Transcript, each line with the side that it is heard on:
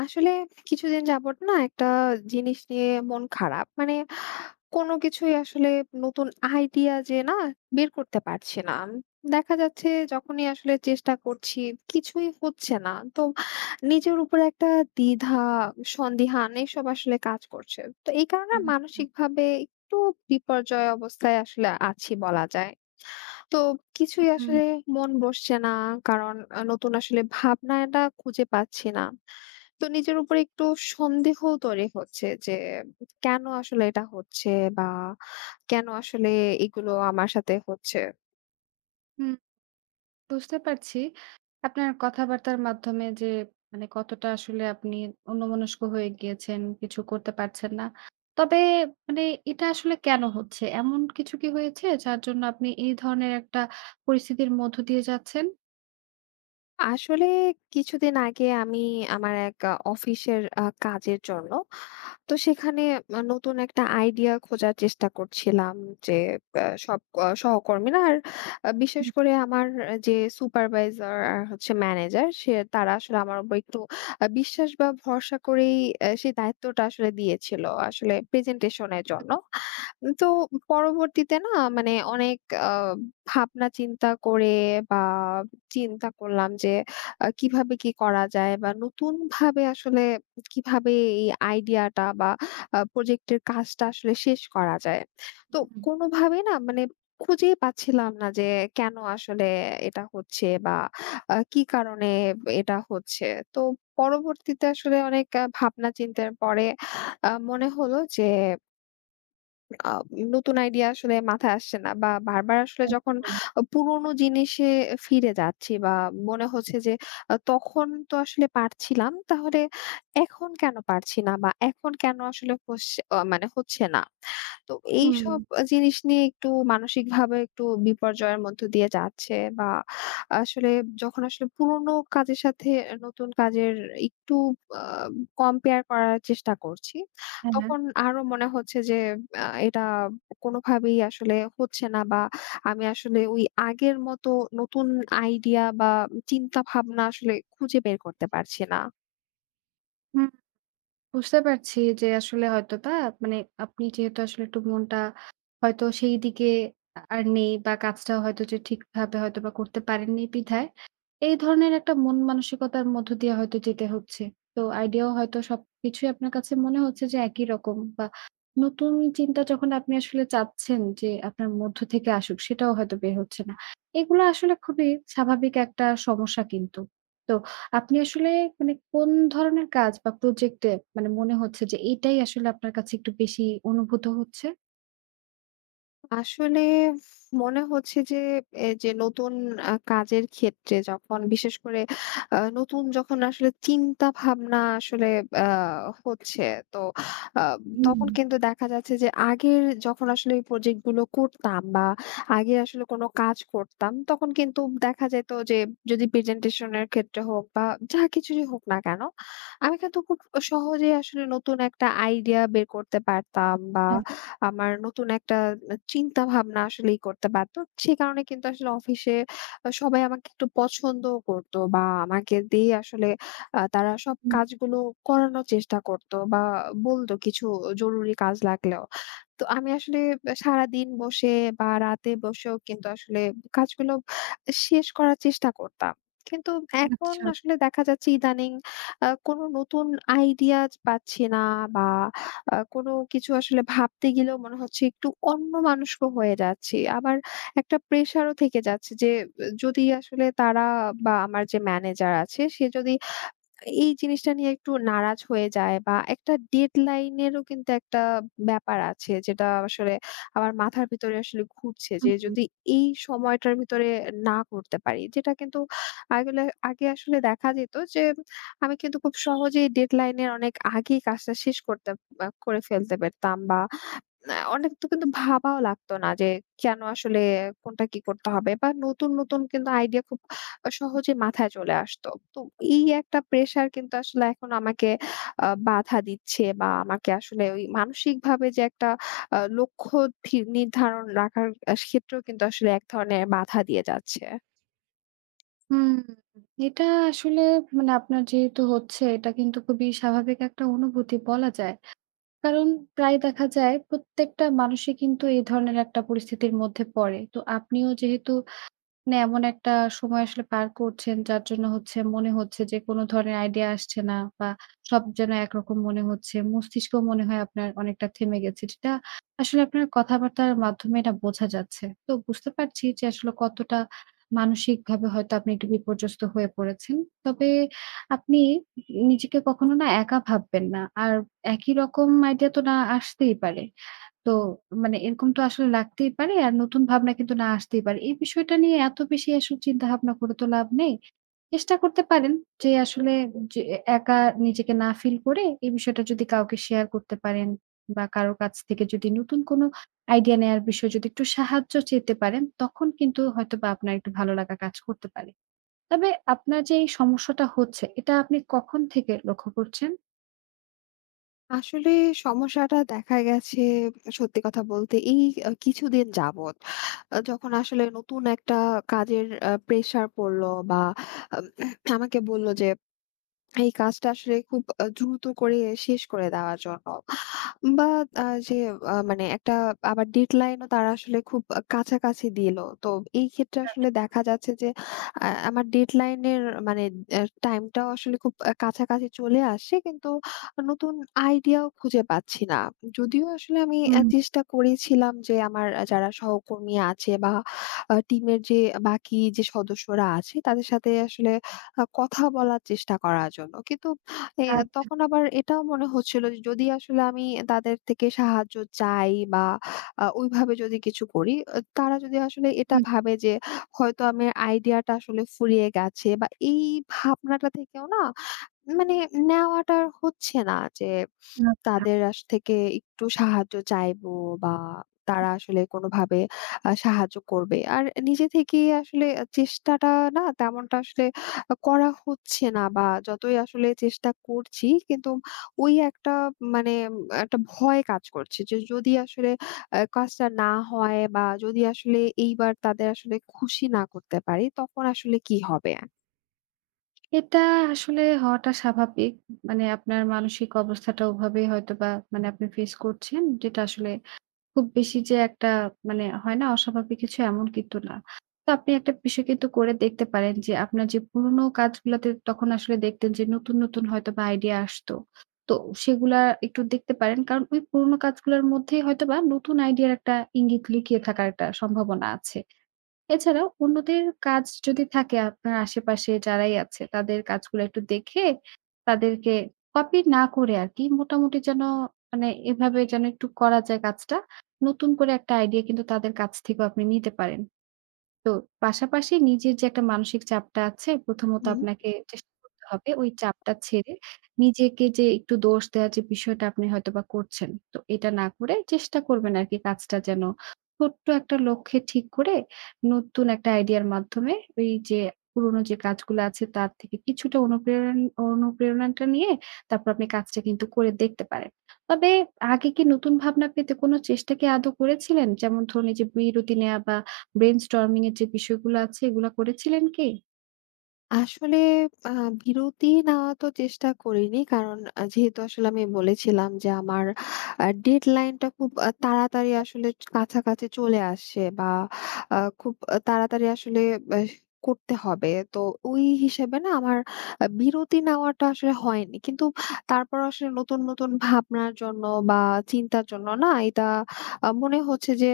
left: আসলে কিছুদিন যাবত না একটা জিনিস নিয়ে মন খারাপ। মানে কোনো কিছুই আসলে নতুন আইডিয়া যে না বের করতে পারছি না। দেখা যাচ্ছে যখনই আসলে চেষ্টা করছি কিছুই হচ্ছে না। তো নিজের উপরে একটা দ্বিধা, সন্দিহান এসব আসলে কাজ করছে। তো এই কারণে
right: হুম,
left: মানসিকভাবে একটু বিপর্যয় অবস্থায় আসলে আছি বলা যায়। তো কিছুই আসলে মন বসছে না। কারণ নতুন আসলে ভাবনাটা খুঁজে পাচ্ছি না। তো নিজের উপর একটু সন্দেহ তৈরি হচ্ছে যে কেন আসলে এটা হচ্ছে বা কেন আসলে এগুলো আমার সাথে হচ্ছে।
right: হুম, বুঝতে পারছি। আপনার কথাবার্তার মাধ্যমে যে মানে কতটা আসলে আপনি অন্যমনস্ক হয়ে গিয়েছেন, কিছু করতে পারছেন না। তবে মানে এটা আসলে কেন হচ্ছে? এমন কিছু কি হয়েছে যার জন্য আপনি এই ধরনের একটা পরিস্থিতির মধ্য দিয়ে যাচ্ছেন?
left: আসলে কিছুদিন আগে আমি আমার এক অফিসের কাজের জন্য তো সেখানে নতুন একটা আইডিয়া খোঁজার চেষ্টা করছিলাম যে সব সহকর্মীরা আর বিশেষ
right: হুম,
left: করে আমার যে সুপারভাইজার আর হচ্ছে ম্যানেজার সে তারা আসলে আমার উপর একটু বিশ্বাস বা ভরসা করেই সেই দায়িত্বটা আসলে দিয়েছিল আসলে প্রেজেন্টেশনের জন্য। তো পরবর্তীতে না মানে অনেক আ ভাবনা চিন্তা করে বা চিন্তা করলাম যে কিভাবে কি করা যায় বা নতুনভাবে আসলে কিভাবে এই আইডিয়াটা বা প্রজেক্টের কাজটা আসলে শেষ করা যায়। তো
right: হুম,
left: কোনোভাবে না মানে খুঁজেই পাচ্ছিলাম না যে কেন আসলে এটা হচ্ছে বা কি কারণে এটা হচ্ছে। তো পরবর্তীতে আসলে অনেক ভাবনা চিন্তার পরে মনে হলো যে আ নতুন আইডিয়া আসলে মাথায় আসছে না বা বারবার আসলে যখন পুরোনো জিনিসে ফিরে যাচ্ছি বা মনে হচ্ছে যে তখন তো আসলে পারছিলাম। তাহলে এখন কেন পারছি না বা এখন কেন আসলে হচ্ছে মানে হচ্ছে না। তো
right: হুম,
left: এইসব জিনিস নিয়ে একটু মানসিকভাবে একটু বিপর্যয়ের মধ্য দিয়ে যাচ্ছে বা আসলে যখন আসলে পুরোনো কাজের সাথে নতুন কাজের একটু আ কম্পেয়ার করার চেষ্টা করছি,
right: হ্যাঁ, হ্যাঁ।
left: তখন আরো মনে হচ্ছে যে এটা কোনোভাবেই আসলে হচ্ছে না বা আমি আসলে ওই আগের মতো নতুন আইডিয়া বা চিন্তা ভাবনা আসলে খুঁজে বের করতে পারছি না।
right: হুম। বুঝতে পারছি যে আসলে হয়তোবা মানে আপনি যেহেতু আসলে একটু মনটা হয়তো সেই দিকে আর নেই বা কাজটা হয়তো যে ঠিকভাবে হয়তোবা করতে পারেননি বিধায় এই ধরনের একটা মন মানসিকতার মধ্য দিয়ে হয়তো যেতে হচ্ছে। তো আইডিয়াও হয়তো সবকিছুই আপনার কাছে মনে হচ্ছে যে একই রকম, বা নতুন চিন্তা যখন আপনি আসলে চাচ্ছেন যে আপনার মধ্য থেকে আসুক, সেটাও হয়তো বের হচ্ছে না। এগুলো আসলে খুবই স্বাভাবিক একটা সমস্যা কিন্তু। তো আপনি আসলে মানে কোন ধরনের কাজ বা প্রজেক্ট এ মানে মনে হচ্ছে যে এটাই আসলে আপনার কাছে একটু বেশি অনুভূত হচ্ছে?
left: আসলে মনে হচ্ছে যে এ যে নতুন কাজের ক্ষেত্রে যখন বিশেষ করে নতুন যখন আসলে চিন্তা ভাবনা আসলে আ হচ্ছে তো আ
right: হুম।
left: তখন কিন্তু দেখা যাচ্ছে যে আগের যখন আসলে এই প্রজেক্ট গুলো করতাম বা আগে আসলে কোনো কাজ করতাম তখন কিন্তু দেখা যেত যে যদি প্রেজেন্টেশনের ক্ষেত্রে হোক বা যা কিছুরই হোক না কেন আমি কিন্তু খুব সহজেই আসলে নতুন একটা আইডিয়া বের করতে পারতাম বা
right: হ্যাঁ,
left: আমার নতুন একটা চিন্তা ভাবনা আসলেই করতে পারতো। সে কারণে কিন্তু আসলে অফিসে সবাই আমাকে একটু পছন্দও করতো বা আমাকে দিয়ে আসলে তারা সব
right: হুম,
left: কাজগুলো করানোর চেষ্টা করতো বা বলতো কিছু জরুরি কাজ লাগলেও। তো আমি আসলে সারাদিন বসে বা রাতে বসেও কিন্তু আসলে কাজগুলো শেষ করার চেষ্টা করতাম। কিন্তু এখন
right: আচ্ছা।
left: আসলে দেখা যাচ্ছে ইদানিং কোনো নতুন আইডিয়া পাচ্ছি না বা কোনো কিছু আসলে ভাবতে গেলেও মনে হচ্ছে একটু অন্যমনস্ক হয়ে যাচ্ছি। আবার একটা প্রেশারও থেকে যাচ্ছে যে, যদি আসলে তারা বা আমার যে ম্যানেজার আছে সে যদি এই জিনিসটা নিয়ে একটু নারাজ হয়ে যায় বা একটা ডেডলাইন এরও কিন্তু একটা ব্যাপার আছে যেটা আসলে আমার মাথার ভিতরে আসলে ঘুরছে যে
right: হুম।
left: যদি এই সময়টার ভিতরে না করতে পারি, যেটা কিন্তু আগলে আগে আসলে দেখা যেত যে আমি কিন্তু খুব সহজেই ডেডলাইনের অনেক আগেই কাজটা শেষ করতে বা করে ফেলতে পারতাম বা না অনেক তো কিন্তু ভাবাও লাগতো না যে কেন আসলে কোনটা কি করতে হবে বা নতুন নতুন কিন্তু আইডিয়া খুব সহজে মাথায় চলে আসতো। তো এই একটা প্রেশার কিন্তু আসলে এখন আমাকে বাধা দিচ্ছে বা আমাকে আসলে ওই মানসিকভাবে যে একটা লক্ষ্য নির্ধারণ রাখার ক্ষেত্রেও কিন্তু আসলে এক ধরনের বাধা দিয়ে যাচ্ছে।
right: হুম, এটা আসলে মানে আপনার যেহেতু হচ্ছে, এটা কিন্তু খুবই স্বাভাবিক একটা অনুভূতি বলা যায়। কারণ প্রায় দেখা যায় প্রত্যেকটা মানুষই কিন্তু এই ধরনের একটা পরিস্থিতির মধ্যে পড়ে। তো আপনিও যেহেতু মানে এমন একটা সময় আসলে পার করছেন, যার জন্য হচ্ছে মনে হচ্ছে যে কোনো ধরনের আইডিয়া আসছে না, বা সব যেন একরকম মনে হচ্ছে। মস্তিষ্ক মনে হয় আপনার অনেকটা থেমে গেছে। যেটা আসলে আপনার কথাবার্তার মাধ্যমে এটা বোঝা যাচ্ছে। তো বুঝতে পারছি যে আসলে কতটা মানসিকভাবে হয়তো আপনি একটু বিপর্যস্ত হয়ে পড়েছেন। তবে আপনি নিজেকে কখনো না একা ভাববেন না। আর একই রকম আইডিয়া তো না আসতেই পারে। তো মানে এরকম তো আসলে লাগতেই পারে, আর নতুন ভাবনা কিন্তু না আসতেই পারে। এই বিষয়টা নিয়ে এত বেশি আসলে চিন্তাভাবনা করে তো লাভ নেই। চেষ্টা করতে পারেন যে আসলে যে একা নিজেকে না ফিল করে এই বিষয়টা যদি কাউকে শেয়ার করতে পারেন, বা কারো কাছ থেকে যদি নতুন কোনো আইডিয়া নেয়ার বিষয়ে যদি একটু সাহায্য চেতে পারেন, তখন কিন্তু হয়তোবা আপনার একটু ভালো লাগা কাজ করতে পারে। তবে আপনার যে এই সমস্যাটা হচ্ছে, এটা আপনি কখন থেকে লক্ষ্য করছেন?
left: আসলে সমস্যাটা দেখা গেছে, সত্যি কথা বলতে এই কিছুদিন যাবৎ। যখন আসলে নতুন একটা কাজের প্রেশার পড়লো বা আ আমাকে বলল যে এই কাজটা আসলে খুব দ্রুত করে শেষ করে দেওয়ার জন্য। বা যে মানে একটা আবার ডেডলাইন ও তারা আসলে খুব কাছাকাছি দিল। তো এই ক্ষেত্রে আসলে দেখা যাচ্ছে যে আমার ডেডলাইন এর মানে এ টাইমটাও আসলে খুব কাছাকাছি চলে আসছে। কিন্তু নতুন আইডিয়াও খুঁজে পাচ্ছি না। যদিও আসলে আমি
right: হুম।
left: চেষ্টা করেছিলাম যে আমার যারা সহকর্মী আছে বা টিমের যে বাকি যে সদস্যরা আছে তাদের সাথে আসলে কথা বলার চেষ্টা করার জন্য। কিন্তু এ
right: আচ্ছা।
left: তখন আবার এটাও মনে হচ্ছিল যে যদি আসলে আমি তাদের থেকে সাহায্য চাই বা ওইভাবে যদি কিছু করি, তারা যদি আসলে এটা
right: হুম,
left: ভাবে যে হয়তো আমার আইডিয়াটা আসলে ফুরিয়ে গেছে বা এই ভাবনাটা থেকেও না মানে নেওয়াটা হচ্ছে না যে
right: আচ্ছা।
left: তাদের থেকে একটু সাহায্য চাইবো বা তারা আসলে কোনোভাবে সাহায্য করবে। আর নিজে থেকেই আসলে চেষ্টাটা না তেমনটা আসলে করা হচ্ছে না, বা যতই আসলে চেষ্টা করছি কিন্তু ওই একটা মানে একটা ভয় কাজ করছে যে যদি আসলে কাজটা না হয় বা যদি আসলে এইবার তাদের আসলে খুশি না করতে পারি তখন আসলে কি হবে?
right: এটা আসলে হওয়াটা স্বাভাবিক। মানে আপনার মানসিক অবস্থাটা ওভাবে হয়তোবা মানে আপনি ফেস করছেন। যেটা আসলে খুব বেশি যে একটা মানে হয় না, অস্বাভাবিক কিছু এমন কিন্তু না। তো আপনি একটা বিষয় কিন্তু করে দেখতে পারেন যে আপনার যে পুরোনো কাজগুলাতে তখন আসলে দেখতেন যে নতুন, নতুন হয়তোবা আইডিয়া আসতো। তো সেগুলা একটু দেখতে পারেন। কারণ ওই পুরোনো কাজগুলার মধ্যেই হয়তোবা নতুন আইডিয়ার একটা ইঙ্গিত লুকিয়ে থাকার একটা সম্ভাবনা আছে। এছাড়াও অন্যদের কাজ যদি থাকে আপনার আশেপাশে যারাই আছে, তাদের কাজগুলো একটু দেখে তাদেরকে কপি না করে আরকি মোটামুটি যেন মানে এভাবে যেন একটু করা যায় কাজটা। নতুন করে একটা আইডিয়া কিন্তু তাদের কাছ থেকেও আপনি নিতে পারেন। তো পাশাপাশি নিজের যে একটা মানসিক চাপটা আছে, প্রথমত
left: হুম।
right: আপনাকে চেষ্টা করতে হবে ওই চাপটা ছেড়ে নিজেকে যে একটু দোষ দেওয়ার যে বিষয়টা আপনি হয়তোবা করছেন। তো এটা না করে চেষ্টা করবেন আরকি কাজটা যেন ছোট্ট একটা লক্ষ্যে ঠিক করে নতুন একটা আইডিয়ার মাধ্যমে ওই যে পুরোনো যে কাজগুলো আছে তার থেকে কিছুটা অনুপ্রেরণাটা নিয়ে তারপর আপনি কাজটা কিন্তু করে দেখতে পারেন। তবে আগে কি নতুন ভাবনা পেতে কোনো চেষ্টা কি আদৌ করেছিলেন? যেমন ধরুন, এই যে বিরতি নেয়া বা ব্রেইনস্টর্মিং এর যে বিষয়গুলো আছে এগুলা করেছিলেন কি?
left: আসলে আ বিরতি নেওয়া তো চেষ্টা করিনি। কারণ যেহেতু আসলে আমি বলেছিলাম যে আমার ডেডলাইন টা খুব তাড়াতাড়ি আসলে কাছাকাছি চলে আসছে বা খুব তাড়াতাড়ি আসলে ব্যাস করতে হবে। তো ওই হিসেবে না আমার বিরতি নেওয়াটা আসলে হয়নি। কিন্তু তারপর আসলে নতুন, নতুন ভাবনার জন্য বা চিন্তার জন্য না এটা মনে হচ্ছে যে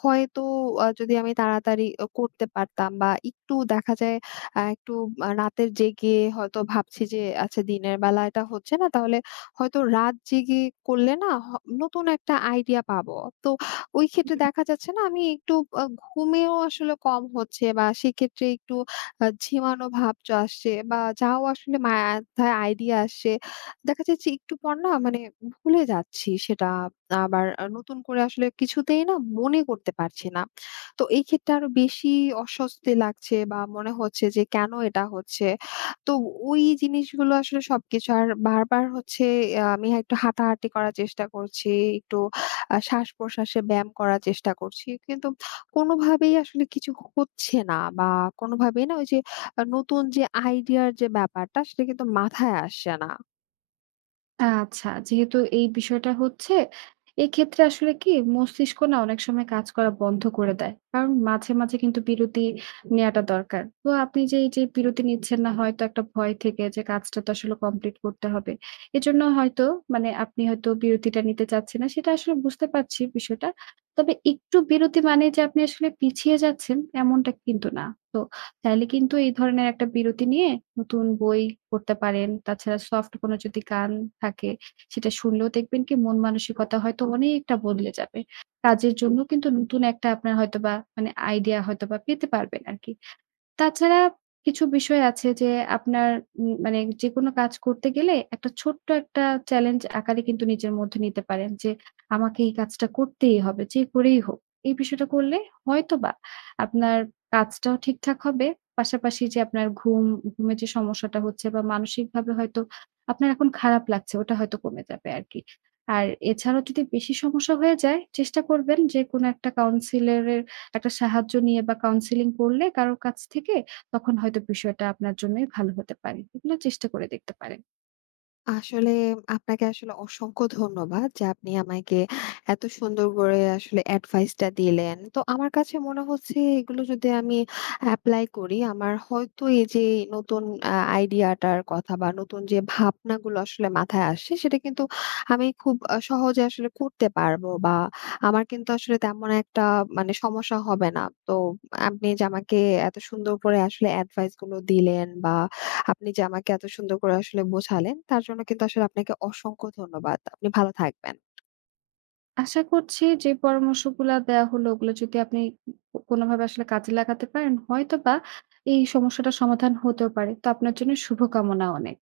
left: হয়তো যদি আমি তাড়াতাড়ি করতে পারতাম বা একটু দেখা যায় একটু রাতের জেগে হয়তো ভাবছি যে আচ্ছা দিনের বেলা এটা হচ্ছে না, তাহলে হয়তো রাত জেগে করলে না নতুন একটা আইডিয়া পাবো। তো ওই ক্ষেত্রে দেখা যাচ্ছে না আমি একটু ঘুমেও আসলে কম হচ্ছে বা সেক্ষেত্রে একটু ঝিমানো ভাব আসছে বা যাও আসলে মাথায় আইডিয়া আসছে। দেখা যাচ্ছে একটু পর না মানে ভুলে যাচ্ছি সেটা, আবার নতুন করে আসলে কিছুতেই না মনে করতে পারছি না। তো এই ক্ষেত্রে আরো বেশি অস্বস্তি লাগছে বা মনে হচ্ছে যে কেন এটা হচ্ছে। তো ওই জিনিসগুলো আসলে সবকিছু আর বারবার হচ্ছে, আমি একটু হাঁটাহাঁটি করার চেষ্টা করছি, একটু শ্বাস-প্রশ্বাসে ব্যায়াম করার চেষ্টা করছি। কিন্তু কোনোভাবেই আসলে কিছু হচ্ছে না বা কোনোভাবেই না ওই যে নতুন যে আইডিয়ার যে ব্যাপারটা সেটা কিন্তু মাথায় আসছে না।
right: আচ্ছা, যেহেতু এই বিষয়টা হচ্ছে, এক্ষেত্রে আসলে কি মস্তিষ্ক না অনেক সময় কাজ করা বন্ধ করে দেয়। কারণ মাঝে, মাঝে কিন্তু বিরতি নেয়াটা দরকার। তো আপনি যে এই যে বিরতি নিচ্ছেন না, হয়তো একটা ভয় থেকে যে কাজটা তো আসলে কমপ্লিট করতে হবে। এজন্য হয়তো মানে আপনি হয়তো বিরতিটা নিতে চাচ্ছেন না, সেটা আসলে বুঝতে পারছি বিষয়টা। তবে একটু বিরতি মানে যে আপনি আসলে পিছিয়ে যাচ্ছেন এমনটা কিন্তু না। তো চাইলে কিন্তু এই ধরনের একটা বিরতি নিয়ে নতুন বই পড়তে পারেন। তাছাড়া সফট কোনো যদি গান থাকে, সেটা শুনলেও দেখবেন কি মন মানসিকতা হয়তো অনেকটা বদলে যাবে। কাজের জন্য কিন্তু নতুন একটা আপনার হয়তোবা মানে আইডিয়া হয়তোবা পেতে পারবেন আরকি। তাছাড়া কিছু বিষয় আছে যে আপনার মানে যেকোনো কাজ করতে গেলে একটা ছোট্ট একটা চ্যালেঞ্জ আকারে কিন্তু নিজের মধ্যে নিতে পারেন যে, আমাকে এই কাজটা করতেই হবে যে করেই হোক। এই বিষয়টা করলে হয়তোবা আপনার কাজটাও ঠিকঠাক হবে। পাশাপাশি যে আপনার ঘুম, ঘুমের যে সমস্যাটা হচ্ছে বা মানসিকভাবে হয়তো আপনার এখন খারাপ লাগছে, ওটা হয়তো কমে যাবে আরকি। আর এছাড়াও যদি বেশি সমস্যা হয়ে যায়, চেষ্টা করবেন যে কোনো একটা কাউন্সিলরের একটা সাহায্য নিয়ে বা কাউন্সেলিং করলে কারো কাছ থেকে, তখন হয়তো বিষয়টা আপনার জন্যই ভালো হতে পারে। এগুলো চেষ্টা করে দেখতে পারেন।
left: আসলে আপনাকে আসলে অসংখ্য ধন্যবাদ যে আপনি আমাকে এত সুন্দর করে আসলে অ্যাডভাইসটা দিলেন। তো আমার কাছে মনে হচ্ছে এগুলো যদি আমি এপ্লাই করি আমার হয়তো এই যে নতুন আইডিয়াটার কথা বা নতুন যে ভাবনাগুলো আসলে মাথায় আসে সেটা কিন্তু আমি খুব সহজে আসলে করতে পারবো বা আমার কিন্তু আসলে তেমন একটা মানে সমস্যা হবে না। তো আপনি যে আমাকে এত সুন্দর করে আসলে অ্যাডভাইসগুলো দিলেন বা আপনি যে আমাকে এত সুন্দর করে আসলে বোঝালেন তার জন্য কিন্তু আসলে আপনাকে অসংখ্য ধন্যবাদ। আপনি ভালো থাকবেন।
right: আশা করছি যে পরামর্শগুলা দেয়া হলো ওগুলো যদি আপনি কোনোভাবে আসলে কাজে লাগাতে পারেন, হয়তোবা এই সমস্যাটার সমাধান হতেও পারে। তো আপনার জন্য শুভকামনা অনেক।